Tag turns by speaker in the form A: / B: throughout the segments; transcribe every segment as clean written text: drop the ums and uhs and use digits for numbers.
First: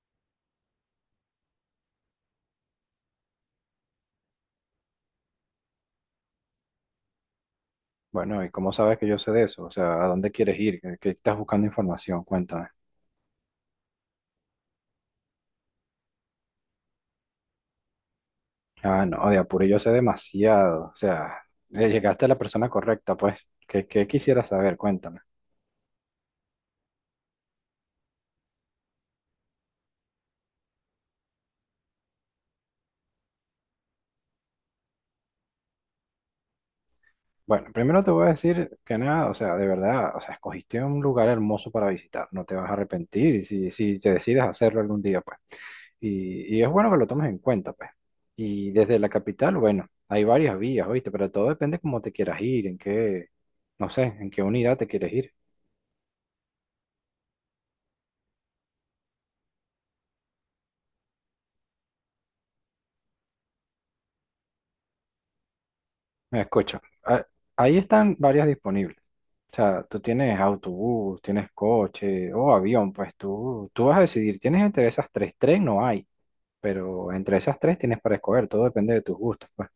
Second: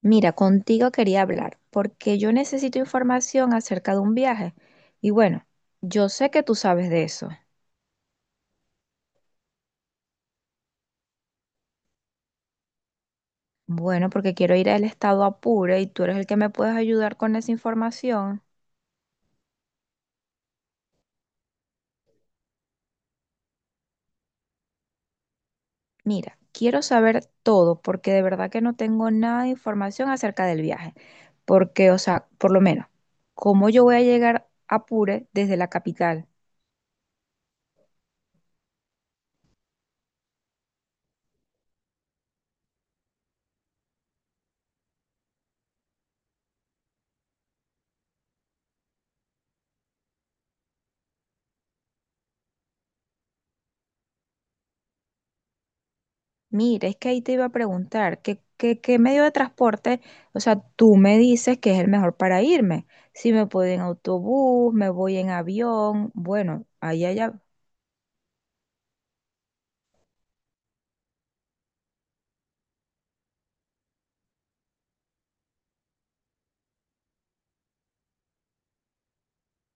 A: Mira, contigo quería hablar porque yo necesito información acerca de un viaje. Y bueno, yo sé que tú sabes de eso.
B: Bueno, ¿y cómo sabes que yo sé de eso? O sea, ¿a dónde quieres ir? ¿Qué estás buscando información? Cuéntame.
A: Bueno, porque quiero ir al estado Apure y tú eres el que me puedes ayudar con esa información.
B: Ah, no, de Apure yo sé demasiado. O sea, llegaste a la persona correcta, pues. ¿Qué quisieras saber? Cuéntame.
A: Mira, quiero saber todo porque de verdad que no tengo nada de información acerca del viaje. Porque, o sea, por lo menos, ¿cómo yo voy a llegar a Apure desde la capital?
B: Bueno, primero te voy a decir que nada, o sea, de verdad, o sea, escogiste un lugar hermoso para visitar. No te vas a arrepentir y si te decides hacerlo algún día, pues. Y es bueno que lo tomes en cuenta, pues. Y desde la capital, bueno, hay varias vías, ¿oíste? Pero todo depende cómo te quieras ir, en qué, no sé, en qué unidad te quieres ir.
A: Mira, es que ahí te iba a preguntar, ¿qué medio de transporte? O sea, tú me dices que es el mejor para irme. Si me puedo ir en autobús, me voy en avión,
B: Me
A: bueno,
B: Escucha,
A: ahí
B: ah
A: allá.
B: ahí están varias disponibles. O sea, tú tienes autobús, tienes coche o avión, pues tú vas a decidir. Tienes entre esas tres, tres no hay, pero entre esas tres tienes para escoger, todo depende de tus gustos, pues.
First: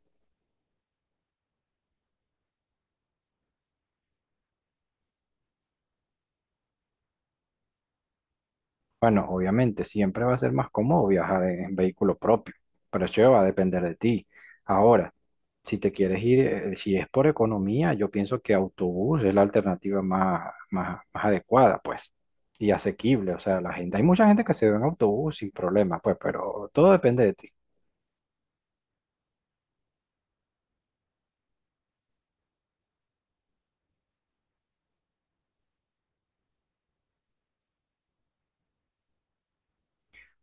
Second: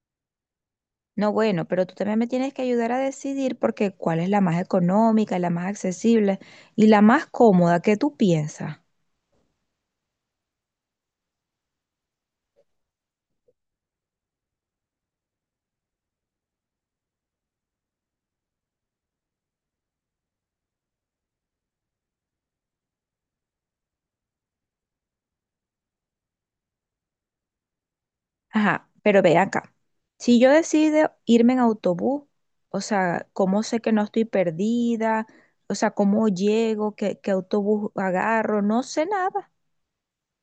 A: No, bueno, pero tú también me tienes que ayudar a decidir porque cuál es la más económica, la más accesible y la más cómoda que tú piensas.
B: Bueno, obviamente, siempre va a ser más cómodo viajar en vehículo propio, pero eso va a depender de ti. Ahora, si te quieres ir, si es por economía, yo pienso que autobús es la alternativa más adecuada, pues, y asequible. O sea, la gente, hay mucha gente que se va en autobús sin problema, pues, pero todo depende de ti.
A: Ajá, pero ve acá. Si yo decido irme en autobús, o sea, ¿cómo sé que no estoy perdida? O sea, ¿cómo llego? ¿Qué autobús agarro? No sé nada.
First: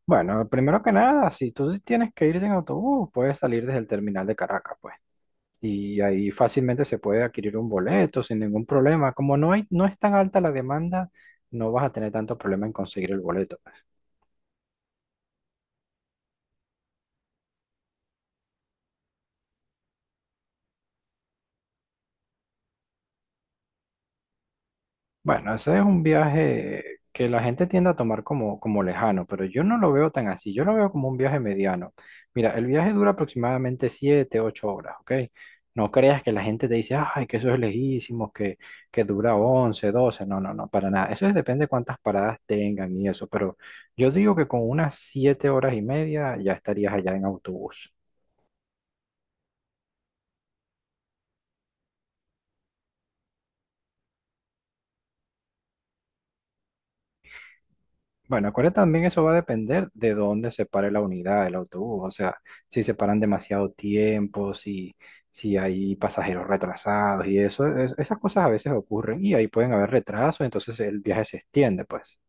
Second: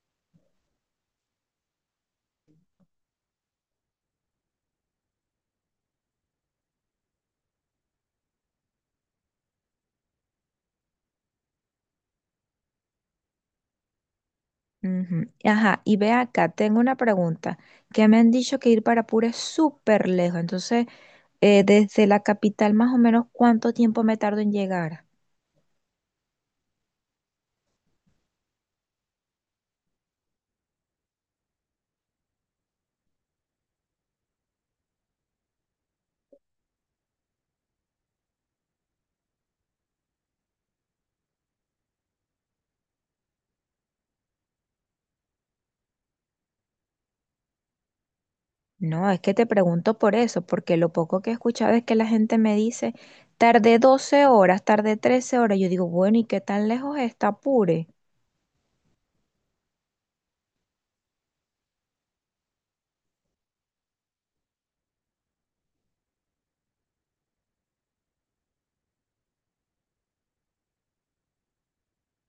B: Bueno, primero que nada, si tú tienes que ir en autobús, puedes salir desde el terminal de Caracas, pues. Y ahí fácilmente se puede adquirir un boleto sin ningún problema. Como no es tan alta la demanda, no vas a tener tanto problema en conseguir el boleto.
A: Ujú. Ajá, y ve acá, tengo una pregunta, que me han dicho que ir para Pura es súper lejos, entonces, desde la capital más o menos, ¿cuánto tiempo me tardo en llegar?
B: Bueno, ese es un viaje que la gente tiende a tomar como lejano, pero yo no lo veo tan así, yo lo veo como un viaje mediano. Mira, el viaje dura aproximadamente 7 8 horas, ¿ok? No creas que la gente te dice, ay, que eso es lejísimo, que dura 11 12, no, no, no, para nada. Depende de cuántas paradas tengan y eso, pero yo digo que con unas 7 horas y media ya estarías allá en autobús.
A: No, es que te pregunto por eso, porque lo poco que he escuchado es que la gente me dice, tardé 12 horas, tardé 13 horas. Yo digo, bueno, ¿y qué tan lejos está Apure?
B: Bueno, acuérdate también eso va a depender de dónde se pare la unidad, el autobús. O sea, si se paran demasiado tiempo, si hay pasajeros retrasados y eso, esas cosas a veces ocurren y ahí pueden haber retrasos, entonces el viaje se extiende, pues,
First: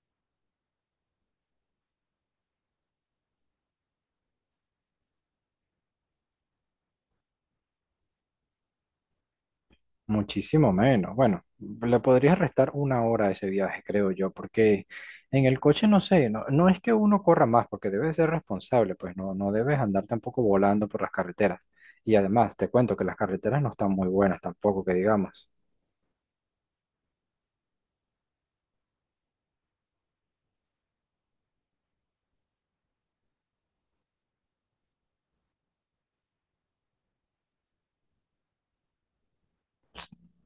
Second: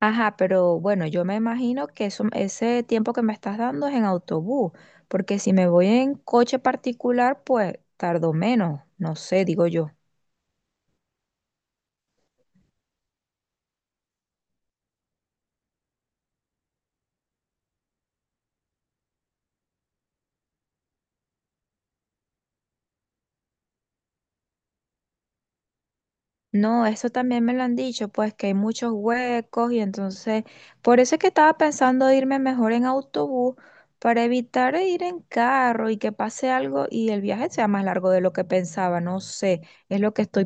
A: Ajá, pero bueno, yo me imagino que eso, ese tiempo que me estás dando es en autobús, porque si me voy en coche particular, pues tardo menos, no sé, digo yo.
B: muchísimo menos. Bueno, le podrías restar 1 hora a ese viaje, creo yo, porque en el coche no sé, no es que uno corra más, porque debes ser responsable, pues no, no debes andar tampoco volando por las carreteras. Y además, te cuento que las carreteras no están muy buenas tampoco, que digamos.
A: No, eso también me lo han dicho, pues que hay muchos huecos y entonces, por eso es que estaba pensando irme mejor en autobús para evitar ir en carro y que pase algo y el viaje sea más largo de lo que pensaba, no sé, es lo que estoy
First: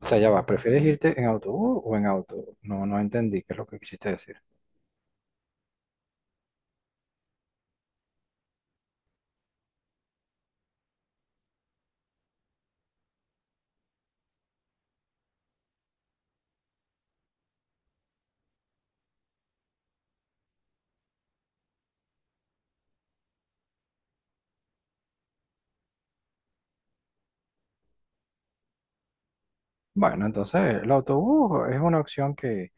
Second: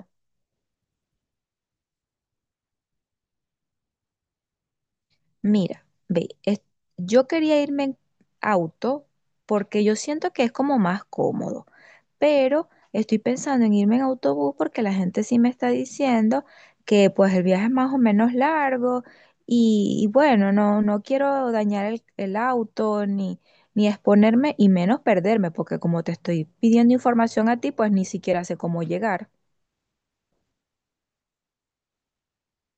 B: O sea, ya va, ¿prefieres irte en autobús o en auto? No, no entendí qué es lo que quisiste decir.
A: Mira, ve, yo quería irme en auto porque yo siento que es como más cómodo, pero estoy pensando en irme en autobús porque la gente sí me está diciendo que pues el viaje es más o menos largo y bueno, no, no quiero dañar el auto ni exponerme y menos perderme porque como te estoy pidiendo información a ti, pues ni siquiera sé cómo llegar.
B: Bueno, entonces el autobús es una opción que,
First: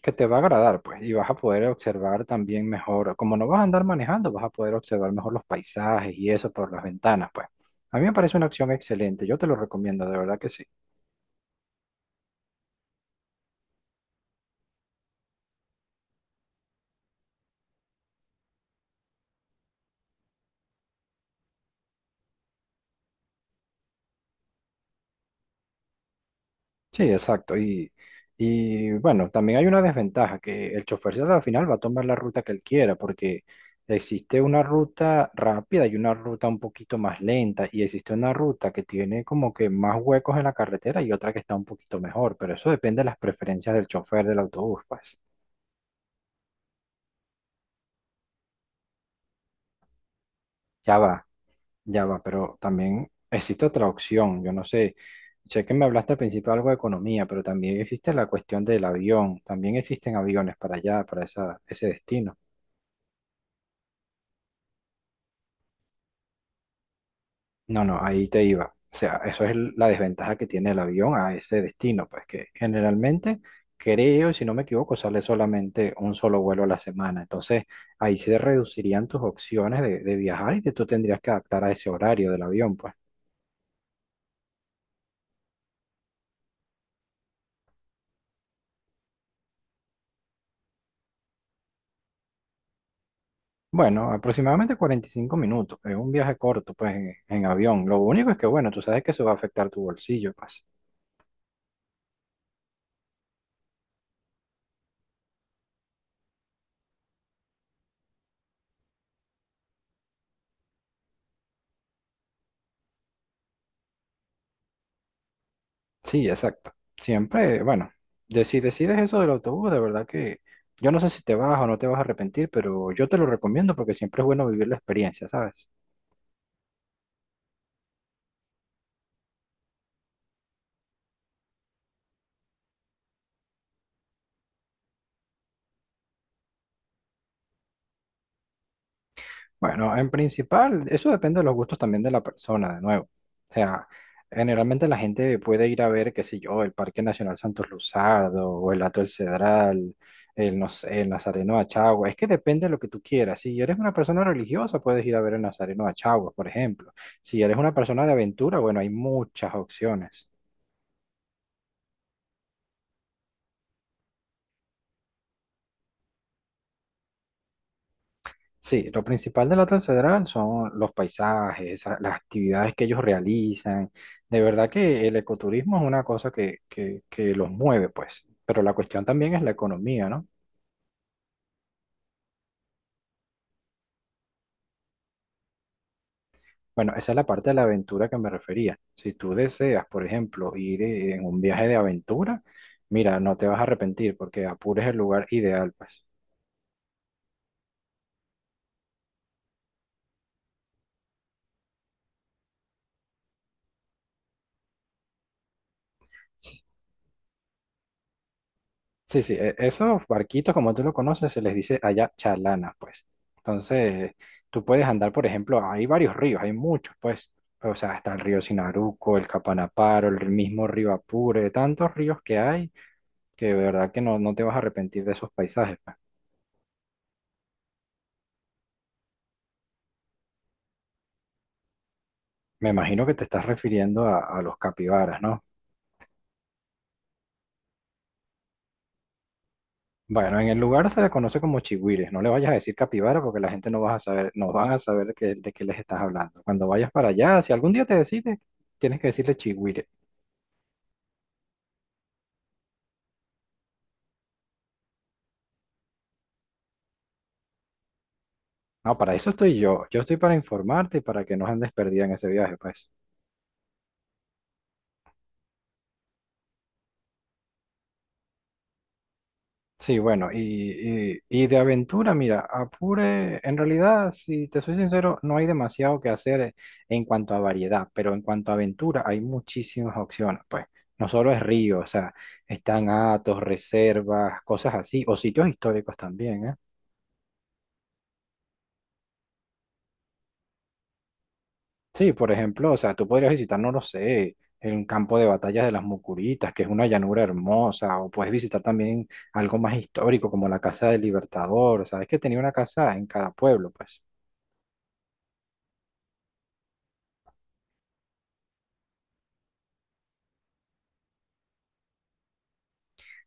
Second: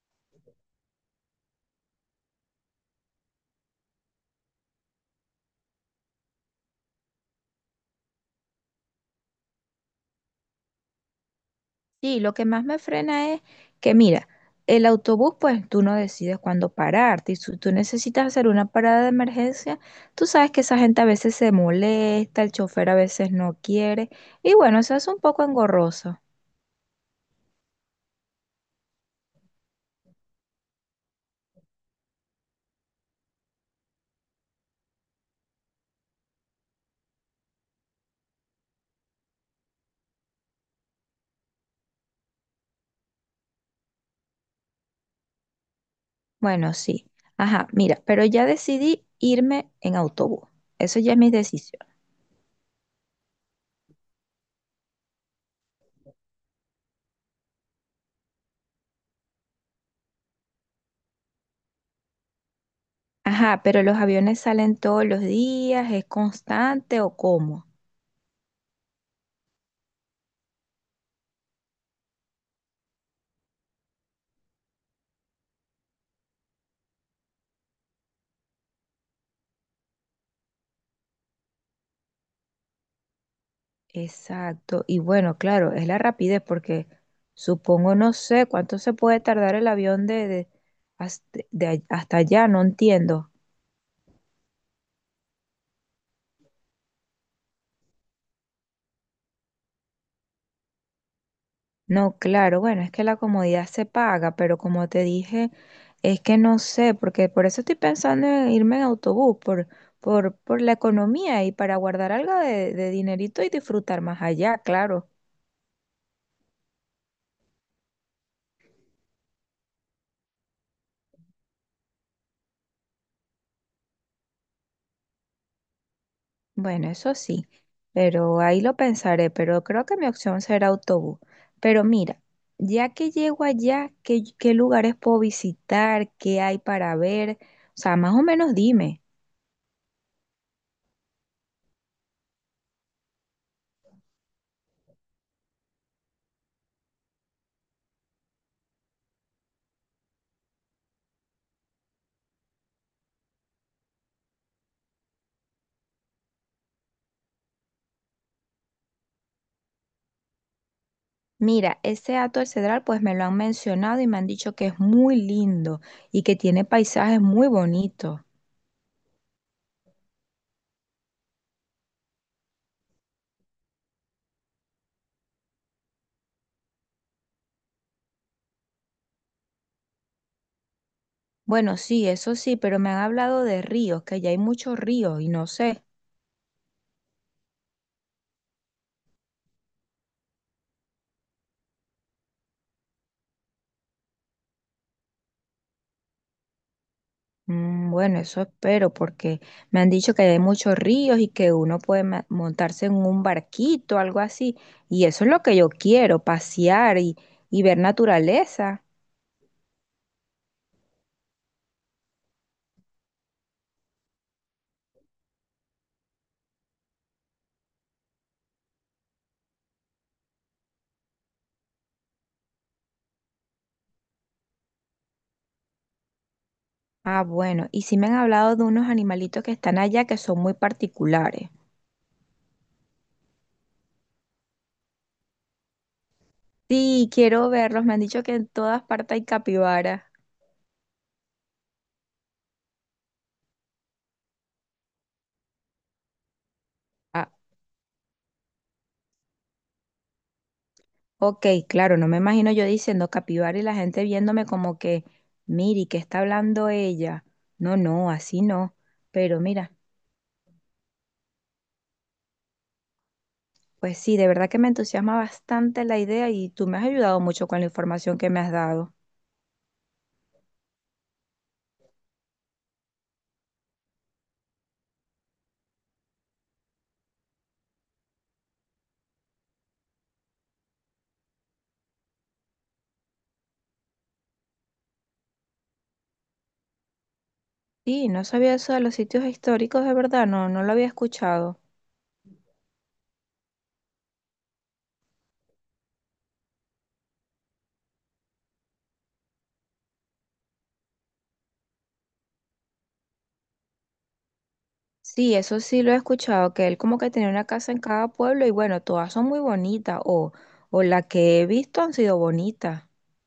B: que te va a agradar, pues, y vas a poder observar también mejor, como no vas a andar manejando, vas a poder observar mejor los paisajes y eso por las ventanas, pues. A mí me parece una opción excelente, yo te lo recomiendo, de verdad que sí.
A: Sí, lo que más me frena es que, mira, el autobús, pues tú no decides cuándo pararte. Y si tú necesitas hacer una parada de emergencia, tú sabes que esa gente a veces se molesta, el chofer a veces no quiere. Y bueno, eso es un poco engorroso.
B: Sí, exacto. Y bueno, también hay una desventaja, que el chofer al final va a tomar la ruta que él quiera, porque existe una ruta rápida y una ruta un poquito más lenta, y existe una ruta que tiene como que más huecos en la carretera y otra que está un poquito mejor, pero eso depende de las preferencias del chofer del autobús, pues.
A: Bueno, sí. Ajá, mira, pero ya decidí irme en autobús.
B: Ya
A: Eso ya es
B: va,
A: mi decisión.
B: ya va, pero también existe otra opción, yo no sé. Sé que me hablaste al principio algo de economía, pero también existe la cuestión del avión. También existen aviones para allá, para ese destino.
A: Ajá, pero los aviones salen todos los días, ¿es constante o cómo?
B: No, no, ahí te iba. O sea, eso es la desventaja que tiene el avión a ese destino, pues que generalmente creo, si no me equivoco, sale solamente un solo vuelo a la semana. Entonces, ahí se reducirían tus opciones de viajar y que tú tendrías que adaptar a ese horario del avión, pues.
A: Exacto. Y bueno, claro, es la rapidez porque supongo, no sé cuánto se puede tardar el avión hasta, hasta allá, no entiendo.
B: Bueno, aproximadamente 45 minutos. Es un viaje corto, pues, en avión. Lo único es que, bueno, tú sabes que eso va a afectar tu bolsillo, pues.
A: No, claro, bueno, es que la comodidad se paga, pero como te dije, es que no sé, porque por eso estoy pensando en irme en autobús, por la economía y para guardar algo de dinerito y disfrutar más allá, claro.
B: Sí, exacto. Siempre, bueno, si decides eso del autobús, de verdad que yo no sé si te vas o no te vas a arrepentir, pero yo te lo recomiendo porque siempre es bueno vivir la experiencia, ¿sabes?
A: Bueno, eso sí, pero ahí lo pensaré, pero creo que mi opción será autobús. Pero mira, ya que llego allá, ¿qué lugares puedo visitar? ¿Qué hay para ver? O sea, más o menos dime.
B: Bueno, en principal, eso depende de los gustos también de la persona, de nuevo. O sea, generalmente la gente puede ir a ver, qué sé yo, el Parque Nacional Santos Luzardo, o el Hato del Cedral, el, no sé, el Nazareno de Achagua. Es que depende de lo que tú quieras. Si eres una persona religiosa, puedes ir a ver el Nazareno de Achagua, por ejemplo. Si eres una persona de aventura, bueno, hay muchas opciones.
A: Mira, ese Hato del Cedral, pues me lo han mencionado y me han dicho que es muy lindo y que tiene paisajes muy bonitos.
B: Sí, lo principal de la Transfederal son los paisajes, las actividades que ellos realizan. De verdad que el ecoturismo es una cosa que los mueve, pues. Pero la cuestión también es la economía, ¿no?
A: Bueno, sí, eso sí, pero me han hablado de ríos, que allá hay muchos ríos y no sé.
B: Bueno, esa es la parte de la aventura que me refería. Si tú deseas, por ejemplo, ir en un viaje de aventura, mira, no te vas a arrepentir porque Apure es el lugar ideal, pues.
A: Mm, bueno, eso espero porque me han dicho que hay muchos ríos y que uno puede montarse en un barquito, algo así. Y eso es lo que yo quiero, pasear y ver naturaleza.
B: Sí, sí, esos barquitos, como tú lo conoces, se les dice allá chalanas, pues. Entonces, tú puedes andar, por ejemplo, hay varios ríos, hay muchos, pues. O sea, está el río Sinaruco, el Capanaparo, el mismo río Apure, tantos ríos que hay que de verdad que no, no te vas a arrepentir de esos paisajes, pues.
A: Ah, bueno, y sí me han hablado de unos animalitos que están allá que son muy particulares.
B: Me imagino que te estás refiriendo a los capibaras, ¿no?
A: Sí, quiero verlos. Me han dicho que en todas partes hay capibara.
B: Bueno, en el lugar se le conoce como chigüires. No le vayas a decir capibara porque la gente no vas a saber, no van a saber de qué les estás hablando. Cuando vayas para
A: Ah,
B: allá, si algún día te decides, tienes que decirle chigüire.
A: ok, claro, no me imagino yo diciendo capibara y la gente viéndome como que, miri, ¿qué está hablando ella? No, no, así no.
B: No, para eso
A: Pero
B: estoy
A: mira.
B: yo. Yo estoy para informarte y para que no andes perdida en ese viaje, pues.
A: Pues sí, de verdad que me entusiasma bastante la idea y tú me has ayudado mucho con la información que me has dado.
B: Sí, bueno, y de aventura, mira, Apure, en realidad, si te soy sincero, no hay demasiado que hacer en cuanto a variedad, pero en cuanto a aventura hay muchísimas opciones, pues. No solo es río, o sea, están atos, reservas, cosas así, o sitios históricos también, ¿eh?
A: Sí, no sabía eso de los sitios históricos, de verdad, no, no lo había escuchado.
B: Sí, por ejemplo, o sea, tú podrías visitar, no lo sé, el campo de batallas de las Mucuritas, que es una llanura hermosa, o puedes visitar también algo más histórico como la Casa del Libertador, sabes que tenía una casa en cada pueblo, pues.
A: Sí, eso sí lo he escuchado, que él como que tenía una casa en cada pueblo y bueno, todas son muy bonitas o la que he visto han sido bonitas.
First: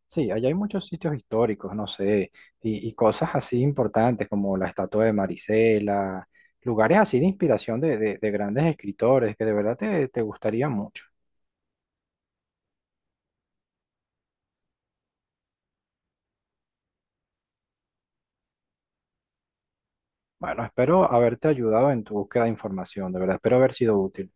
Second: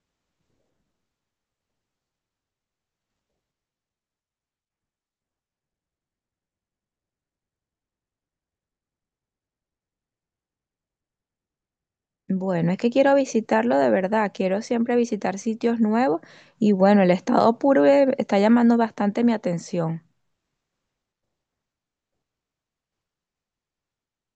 B: Sí, allá hay muchos sitios históricos, no sé, y cosas así importantes como la estatua de Marisela, lugares así de inspiración de grandes escritores que de verdad te gustaría mucho.
A: Bueno, es que quiero visitarlo de verdad, quiero siempre visitar sitios nuevos y bueno, el estado puro está llamando bastante mi atención.
B: Bueno, espero haberte ayudado en tu búsqueda de información, de verdad, espero haber sido útil.